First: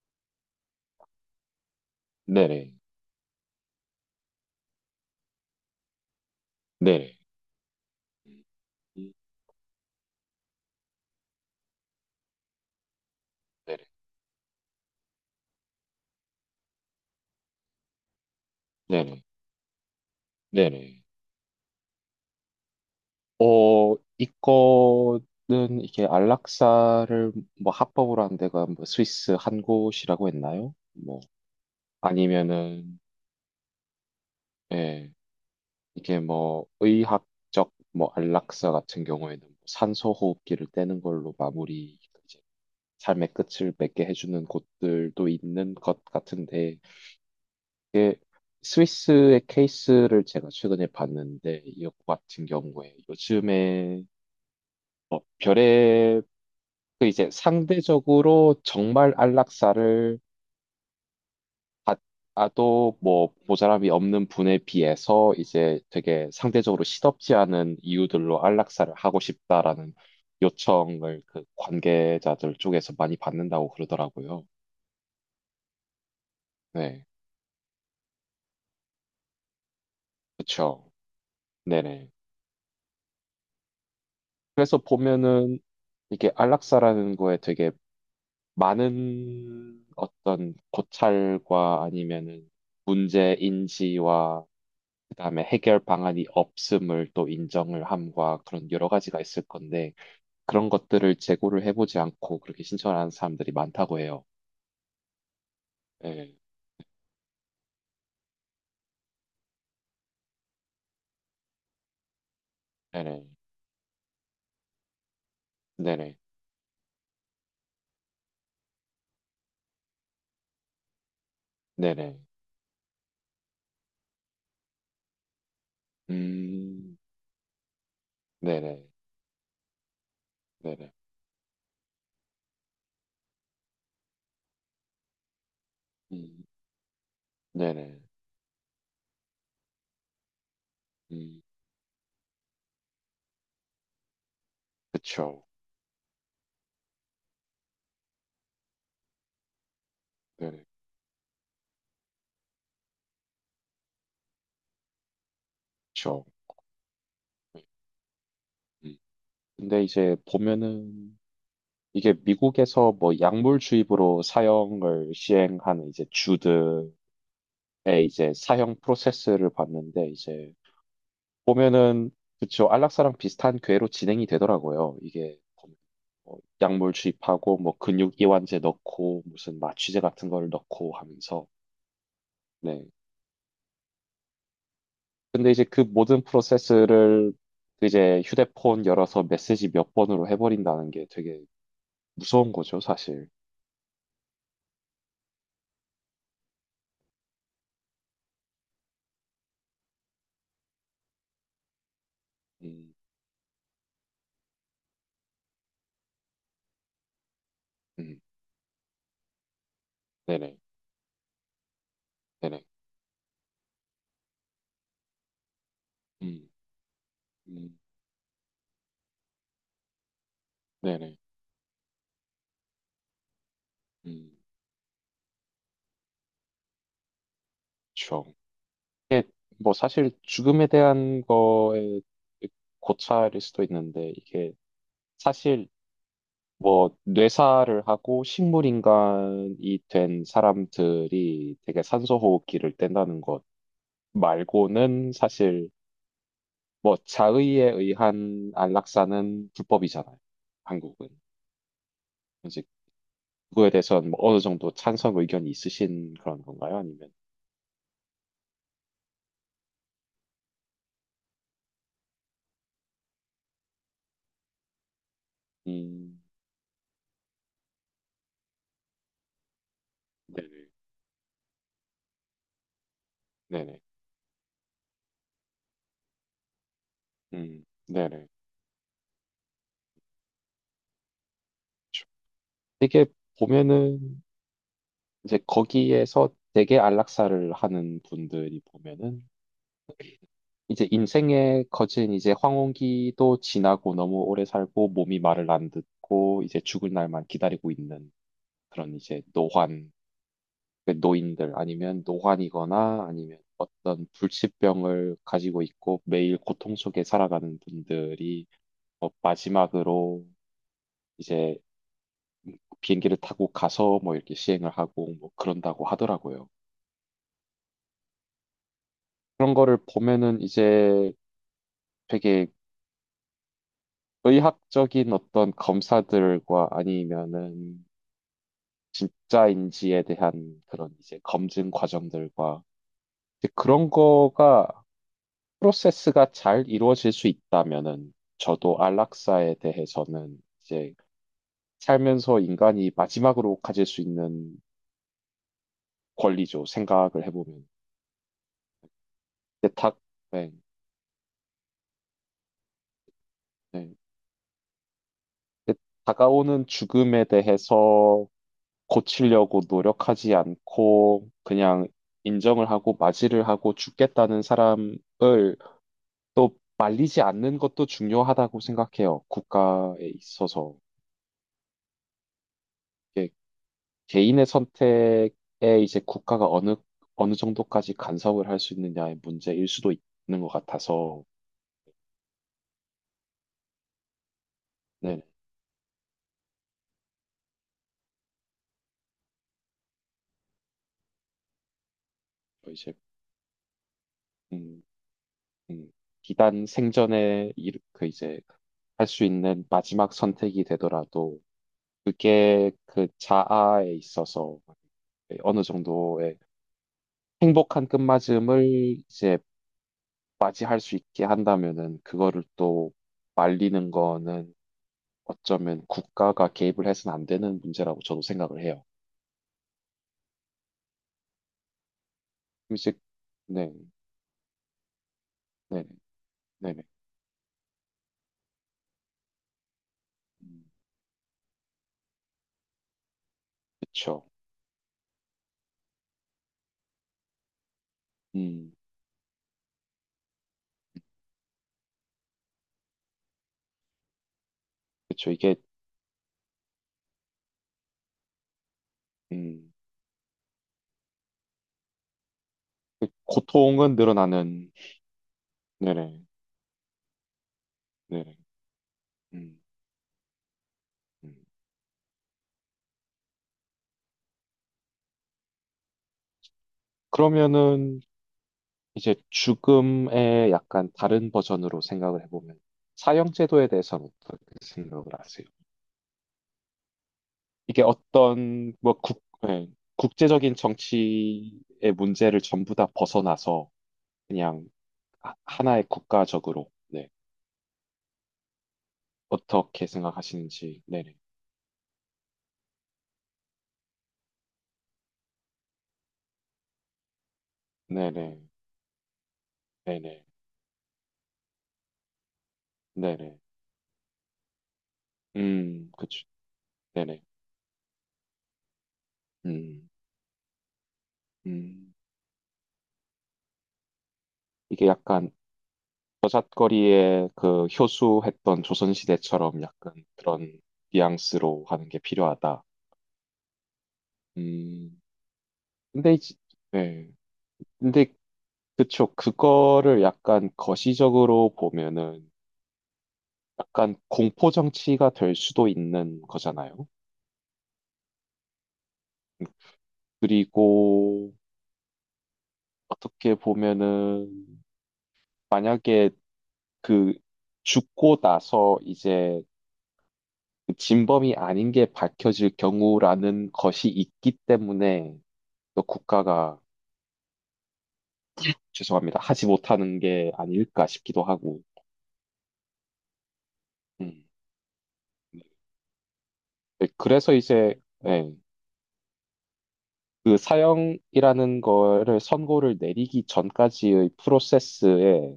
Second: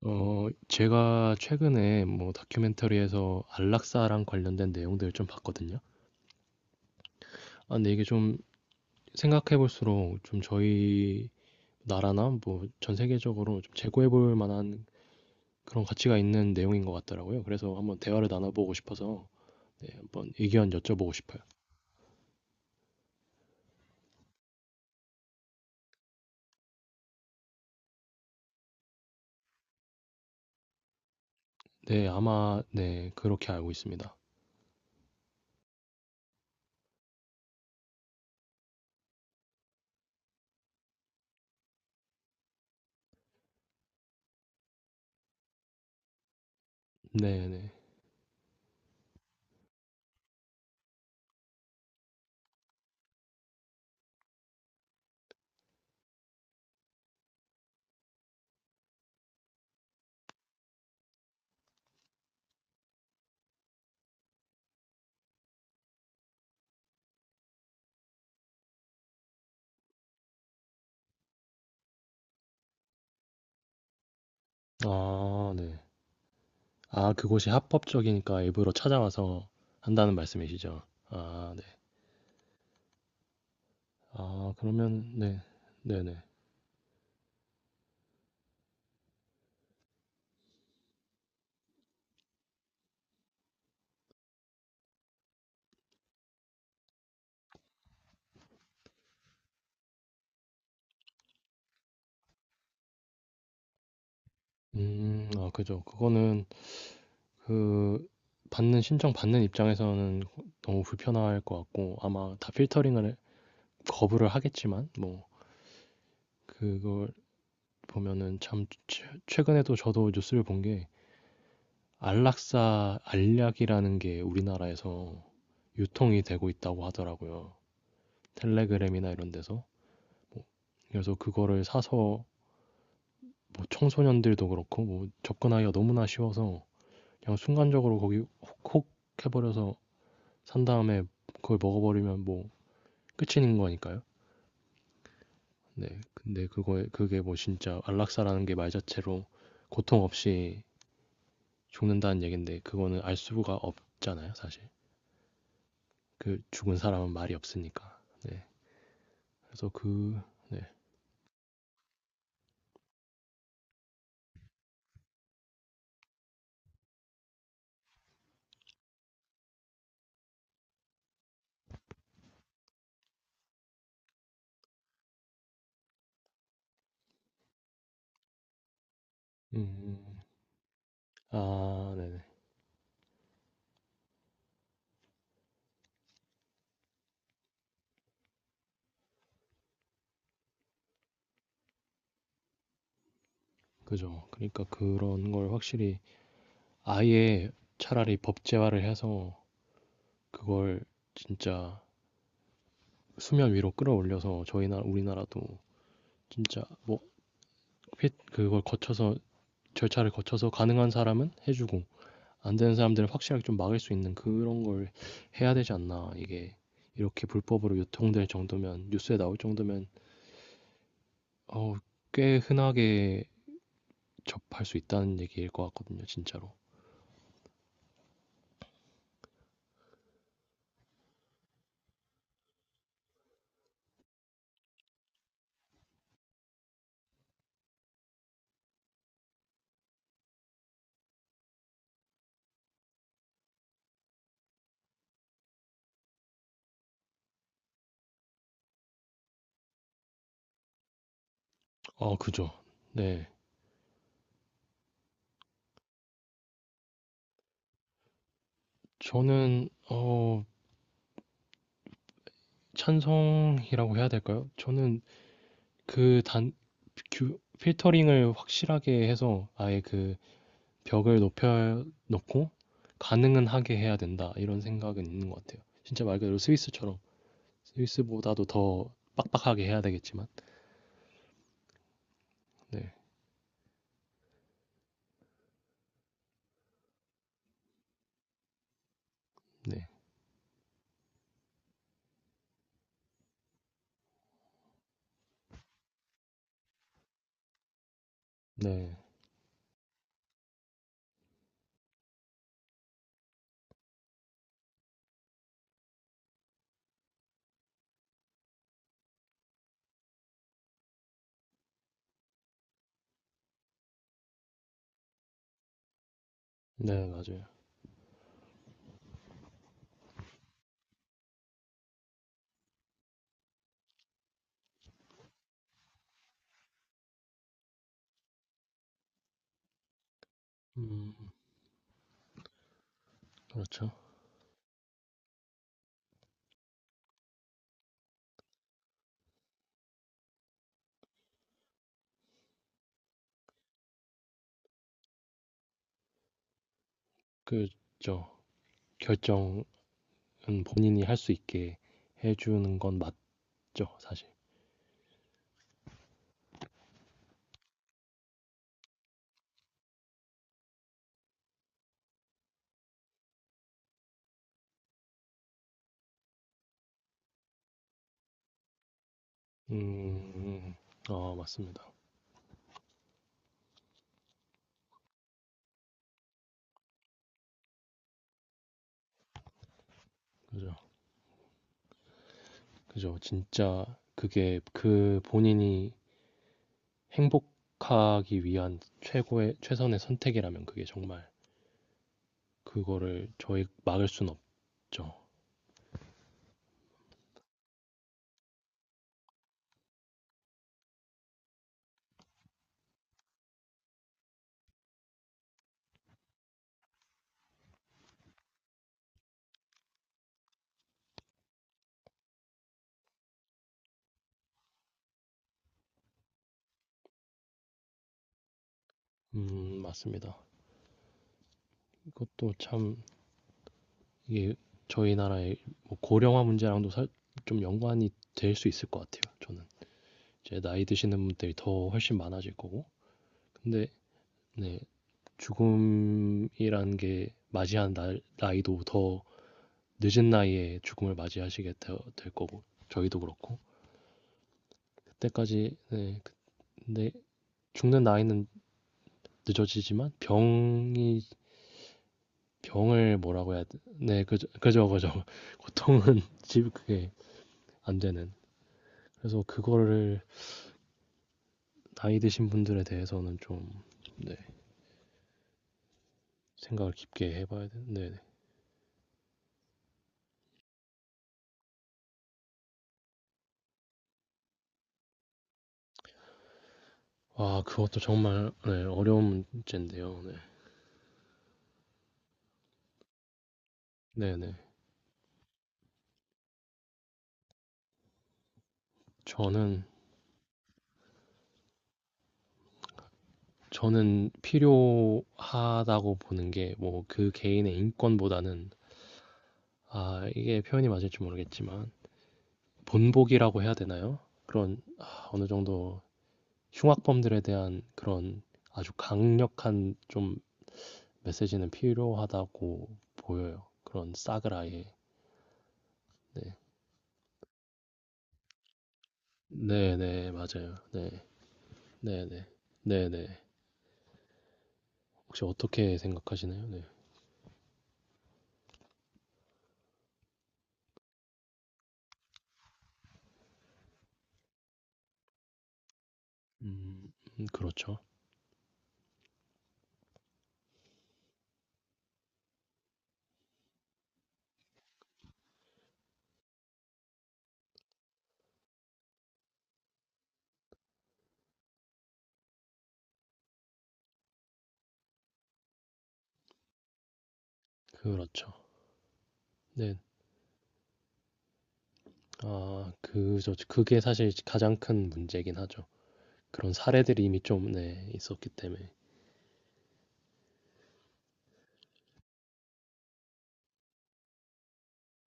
제가 최근에 뭐 네네. 다큐멘터리에서 안락사랑 관련된 내용들을 좀 봤거든요. 네네. 아 근데 이게 좀 생각해 볼수록 좀 저희 나라나 뭐 전 세계적으로 좀 네네. 재고해 볼 만한 그런 가치가 있는 내용인 것 같더라고요. 그래서 한번 대화를 나눠보고 네네. 싶어서 네 한번 의견 네네. 여쭤보고 싶어요. 이거는 이게 안락사를 뭐 합법으로 한 데가 뭐 스위스 한 곳이라고 했나요? 뭐 네 아마 아니면은 네 그렇게 알고 있습니다. 예. 이게 뭐 의학적 뭐 안락사 같은 경우에는 뭐 산소호흡기를 떼는 걸로 마무리 이제 삶의 끝을 맺게 해주는 곳들도 있는 것 같은데 네네. 이게 스위스의 케이스를 제가 최근에 봤는데 이거 같은 경우에 요즘에 어, 별의 그 이제 상대적으로 정말 안락사를 받아도 뭐 모자람이 없는 분에 비해서 이제 되게 상대적으로 시덥지 않은 이유들로 안락사를 하고 싶다라는 요청을 그 관계자들 쪽에서 많이 받는다고 그러더라고요. 아 네. 네, 아 그곳이 합법적이니까 일부러 찾아와서 한다는 말씀이시죠? 그렇죠. 아 네. 네네. 아 그래서 그러면 네. 보면은 네네. 이게 안락사라는 거에 되게 많은 어떤 고찰과 아니면은 문제 인지와 그다음에 해결 방안이 없음을 또 인정을 함과 그런 여러 가지가 있을 건데 그런 것들을 제고를 해보지 않고 그렇게 신청을 하는 사람들이 많다고 해요. 음. 아 그죠. 네, 그거는 그 받는 신청 받는 입장에서는 너무 불편할 것 같고 아마 다 필터링을 네네, 거부를 하겠지만 뭐 네네, 그걸 보면은 참 최 최근에도 저도 뉴스를 본 게 네네, 안락사 알약이라는 게 우리나라에서 유통이 되고 있다고 음, 하더라고요. 네네, 텔레그램이나 이런 데서. 뭐 네네, 그래서 그거를 사서 뭐 청소년들도 그렇고 뭐 접근하기가 너무나 음, 쉬워서 그냥 순간적으로 네네, 거기 혹혹 해버려서 산 다음에 음, 그걸 먹어버리면 뭐 끝인 거니까요. 그쵸, 네. 근데 그거에 그게 뭐 진짜 안락사라는 게 말 자체로 고통 없이 네네, 죽는다는 얘긴데 그거는 알 수가 없잖아요, 사실. 그쵸. 그 죽은 사람은 말이 음. 없으니까. 네. 음. 그래서 근데 이제 그 네. 보면은 이게 미국에서 뭐 약물 주입으로 사형을 시행하는 이제 주들의 이제 사형 프로세스를 봤는데 이제 보면은 그쵸 안락사랑 비슷한 궤로 진행이 되더라고요. 이게 보면 뭐 약물 주입하고 뭐 근육 이완제 넣고 음. 무슨 마취제 음. 같은 걸 넣고 하면서 아, 네네. 네. 근데 이제 그 모든 프로세스를 이제 휴대폰 열어서 메시지 몇 번으로 해버린다는 게 되게 무서운 거죠, 사실. 그죠. 그러니까 그런 걸 확실히 아예 차라리 법제화를 해서 그걸 진짜 음, 수면 위로 끌어올려서 저희 나 우리나라도 진짜 뭐 음, 그걸 거쳐서 절차를 거쳐서 네네, 가능한 사람은 해주고 안 네네. 되는 사람들은 확실하게 좀 막을 수 있는 그런 걸 해야 되지 않나 음, 이게 이렇게 불법으로 음. 유통될 정도면 뉴스에 나올 정도면 네네. 어, 꽤 흔하게 음, 접할 수 있다는 얘기일 것 같거든요 진짜로. 그렇죠. 이게 뭐 사실 죽음에 대한 거에 고찰일 수도 있는데 이게 사실 뭐 뇌사를 하고 식물 인간이 된 사람들이 되게 산소 호흡기를 뗀다는 것 말고는 사실 뭐 자의에 의한 안락사는 불법이잖아요. 한국은. 어 그죠. 이제 네. 그거에 대해서는 뭐 어느 정도 찬성 의견이 있으신 그런 건가요? 아니면 저는 찬성이라고 해야 될까요. 저는 음, 그단 필터링을 확실하게 해서 아예 그 네네. 벽을 높여 놓고 가능은 하게 네네. 해야 된다. 이런 생각은 있는 것 같아요. 진짜 말 그대로 스위스처럼 네네. 스위스보다도 더 빡빡하게 해야 되겠지만. 네. 되게 보면은 이제 거기에서 되게 안락사를 하는 분들이 보면은 네. 이제 인생의 거진 이제 황혼기도 지나고 너무 오래 살고 몸이 말을 안 듣고 이제 죽을 날만 기다리고 있는 그런 네. 이제 노환 그 노인들 아니면 노환이거나 아니면 어떤 불치병을 가지고 있고 매일 고통 속에 살아가는 분들이 뭐 마지막으로 이제 비행기를 타고 가서 뭐 이렇게 시행을 하고 뭐 그런다고 하더라고요. 네, 맞아요. 그런 거를 보면은 이제 되게 의학적인 어떤 검사들과 아니면은 진짜인지에 대한 그런 음, 이제 검증 과정들과 이제 그렇죠. 그런 거가 프로세스가 잘 이루어질 수 있다면은 저도 안락사에 대해서는 이제 살면서 인간이 마지막으로 가질 수 있는 권리죠. 생각을 해보면. 그죠. 결정은 근데 다, 네, 본인이 할 수 있게 해주는 건 네. 맞죠, 사실. 근데 다가오는 죽음에 대해서 고치려고 노력하지 않고 그냥 인정을 하고 맞이를 하고 죽겠다는 사람을 또 말리지 않는 것도 중요하다고 생각해요. 국가에 음, 있어서. 아, 맞습니다. 이게 개인의 선택에 이제 국가가 어느, 어느 정도까지 간섭을 할 수 있느냐의 문제일 수도 있는 것 그죠. 같아서, 그죠. 진짜 그게 그 네. 본인이 행복하기 위한 최고의, 최선의 선택이라면 그게 정말 뭐 이제, 그거를 저희 막을 수는 음, 없죠. 음, 기단 생전에 그 이제 할 수 있는 마지막 선택이 되더라도 그게 그 자아에 있어서 어느 정도의 행복한 끝맞음을 이제 맞이할 수 있게 한다면은 그거를 또 말리는 거는 어쩌면 국가가 개입을 해서는 안 되는 문제라고 저도 생각을 해요. 맞습니다. 이것도 그럼 이제 참 네, 이게 저희 나라의 네, 뭐 고령화 네, 네, 문제랑도 좀 연관이 될 수 있을 것 같아요. 저는 이제 음, 나이 드시는 분들이 더 훨씬 많아질 거고, 근데 그렇죠. 네, 죽음이란 게 맞이한 날, 음, 나이도 더 늦은 나이에 죽음을 맞이하시게 될 거고, 저희도 그렇고 그렇죠. 이게 그때까지 네, 근데 죽는 나이는 음, 늦어지지만 병이 그 병을 뭐라고 해야 돼? 고통은 네, 그죠, 늘어나는 그죠, 그죠. 고통은 네네, 집 그게 안 되는. 네네. 그래서 음, 그거를 음. 나이 드신 분들에 대해서는 좀 네, 생각을 깊게 해봐야 되는데. 그러면은 네. 네. 이제 죽음의 약간 다른 버전으로 생각을 해보면 사형 제도에 대해서는 어떻게 생각을 하세요? 와, 이게 그것도 정말 어떤 네, 뭐 어려운 예, 문제인데요. 네. 국제적인 정치의 문제를 전부 다 벗어나서 네네. 그냥 하나의 국가적으로 네. 저는 어떻게 생각하시는지 네네 저는 필요하다고 보는 게 뭐 그 개인의 네네 인권보다는 네네 아 이게 표현이 맞을지 모르겠지만 네네 본보기라고 해야 되나요? 그런 아, 어느 정도 그쵸 네네 흉악범들에 대한 그런 아주 음, 강력한 좀 메시지는 음. 필요하다고 보여요. 그런 싹을 아예. 이게 약간 네. 저잣거리에 그 효수했던 조선시대처럼 약간 네네, 그런 맞아요. 네. 뉘앙스로 하는 게 네네. 필요하다 네네. 음 혹시 어떻게 근데 이제 생각하시나요? 네. 네 근데 그쵸. 그거를 약간 거시적으로 보면은 약간 공포 정치가 될 수도 있는 거잖아요. 음, 그렇죠. 그리고 어떻게 보면은 만약에 그 죽고 나서 이제 그 진범이 아닌 게 밝혀질 경우라는 것이 있기 때문에 또 국가가 그렇죠. 죄송합니다. 하지 네. 못하는 게 아닐까 싶기도 하고. 아, 그, 저, 그게 음. 사실 가장 큰 문제긴 하죠. 그런 네, 사례들이 그래서 이미 좀, 이제 네, 예. 있었기 때문에. 그 사형이라는 거를 선고를 내리기 전까지의 프로세스에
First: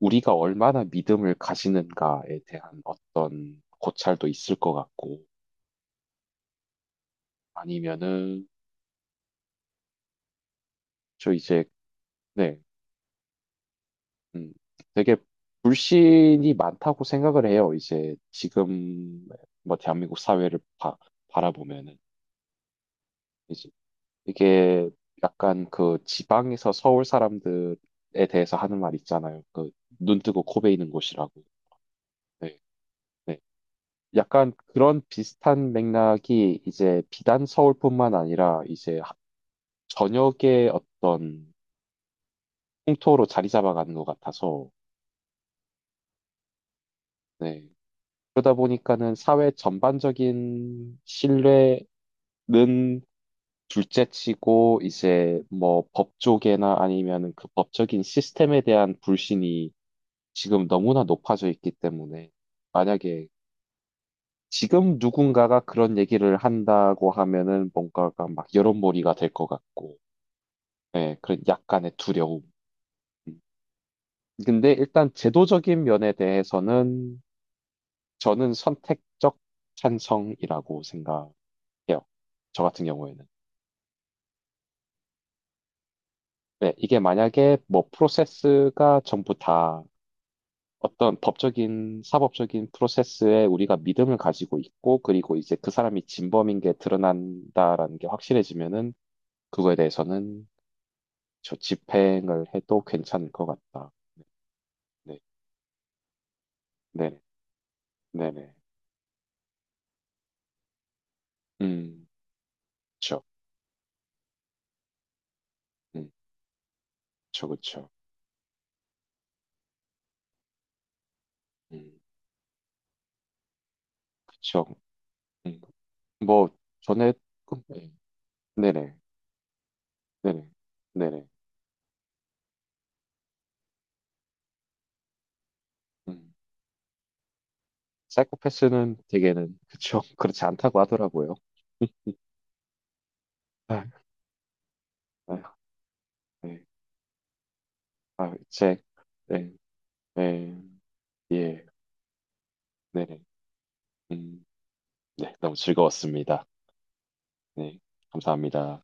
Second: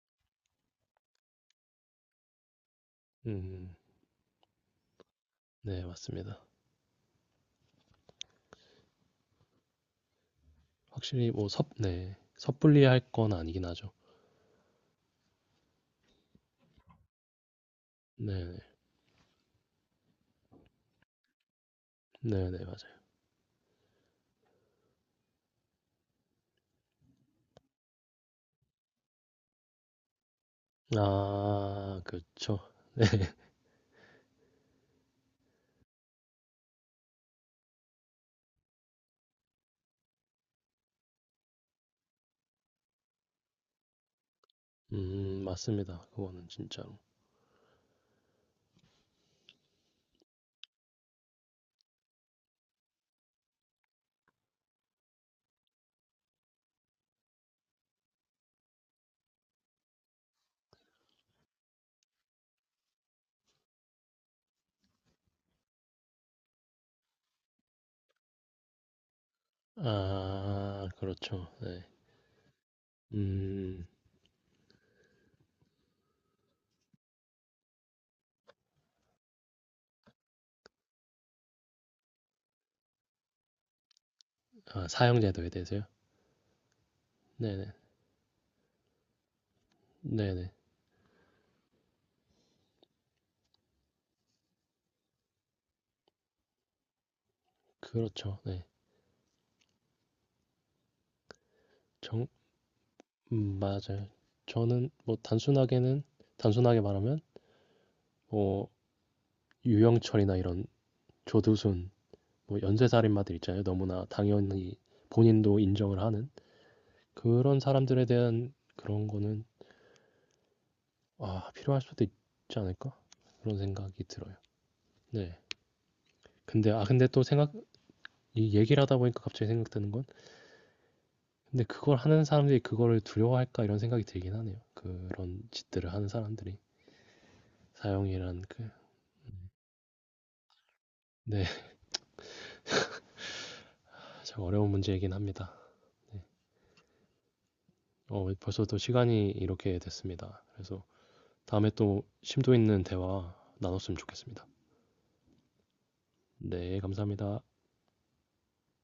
우리가 얼마나 믿음을 가지는가에 대한 어떤 음, 고찰도 있을 것 같고, 네, 맞습니다. 아니면은, 확실히 저 뭐 이제, 섣, 네, 네, 섣불리 할 건 아니긴 하죠. 음, 되게 불신이 많다고 생각을 해요. 이제 네, 지금, 뭐, 대한민국 사회를 바라보면은. 네, 네, 맞아요. 이제 이게 약간 그 지방에서 서울 사람들에 대해서 하는 말 있잖아요. 그 눈 뜨고 코 베이는 곳이라고. 아, 그쵸. 네. 네. 약간 그런 비슷한 맥락이 이제 비단 서울뿐만 아니라 이제 전역의 어떤 풍토로 자리 잡아가는 것 같아서, 맞습니다. 그거는 진짜로. 네. 그러다 보니까는 사회 전반적인 신뢰는 둘째치고 이제 뭐 법 쪽에나 아니면 그 법적인 시스템에 대한 불신이 지금 너무나 높아져 있기 때문에 만약에 지금 누군가가 그런 얘기를 한다고 하면은 뭔가가 막 여론몰이가 될 것 같고 아, 네, 그런 그렇죠. 네. 약간의 두려움. 음, 근데 일단 제도적인 면에 대해서는 저는 선택적 찬성이라고 생각해요. 저 같은 경우에는. 아, 사형제도에 대해서요? 네, 이게 만약에 네네. 뭐 프로세스가 전부 다 네네. 어떤 법적인, 사법적인 프로세스에 우리가 믿음을 가지고 있고, 그리고 이제 그 사람이 진범인 게 드러난다라는 게 그렇죠. 네. 확실해지면은 그거에 대해서는 저 정, 집행을 해도 괜찮을 것 같다. 맞아요. 저는 뭐 네, 단순하게는, 단순하게 말하면, 네, 네, 네. 네. 뭐, 유영철이나 이런 조두순, 음, 뭐, 그렇죠. 연쇄살인마들 있잖아요. 너무나 당연히 본인도 인정을 하는 그쵸, 그런 그쵸. 사람들에 대한 그런 거는, 아, 필요할 음, 수도 있지 않을까? 그런 생각이 들어요. 그쵸. 네. 음, 뭐, 근데 아 근데 전에, 또 생각 네. 이 얘기를 네네, 하다 보니까 갑자기 생각드는 건 네네, 네네. 근데 그걸 하는 사람들이 그거를 두려워할까 이런 생각이 들긴 하네요. 그런 짓들을 하는 음, 사람들이 사형이란 그 사이코패스는 되게는, 그쵸. 그렇지 않다고 하더라고요. 네, 아, 참 어려운 문제이긴 합니다. 아, 네. 네. 어, 아, 벌써 또 제, 시간이 네, 이렇게 됐습니다. 네, 그래서 예, 다음에 또 심도 있는 네네. 대화 나눴으면 좋겠습니다. 음, 네, 너무 즐거웠습니다. 네, 감사합니다. 네, 감사합니다.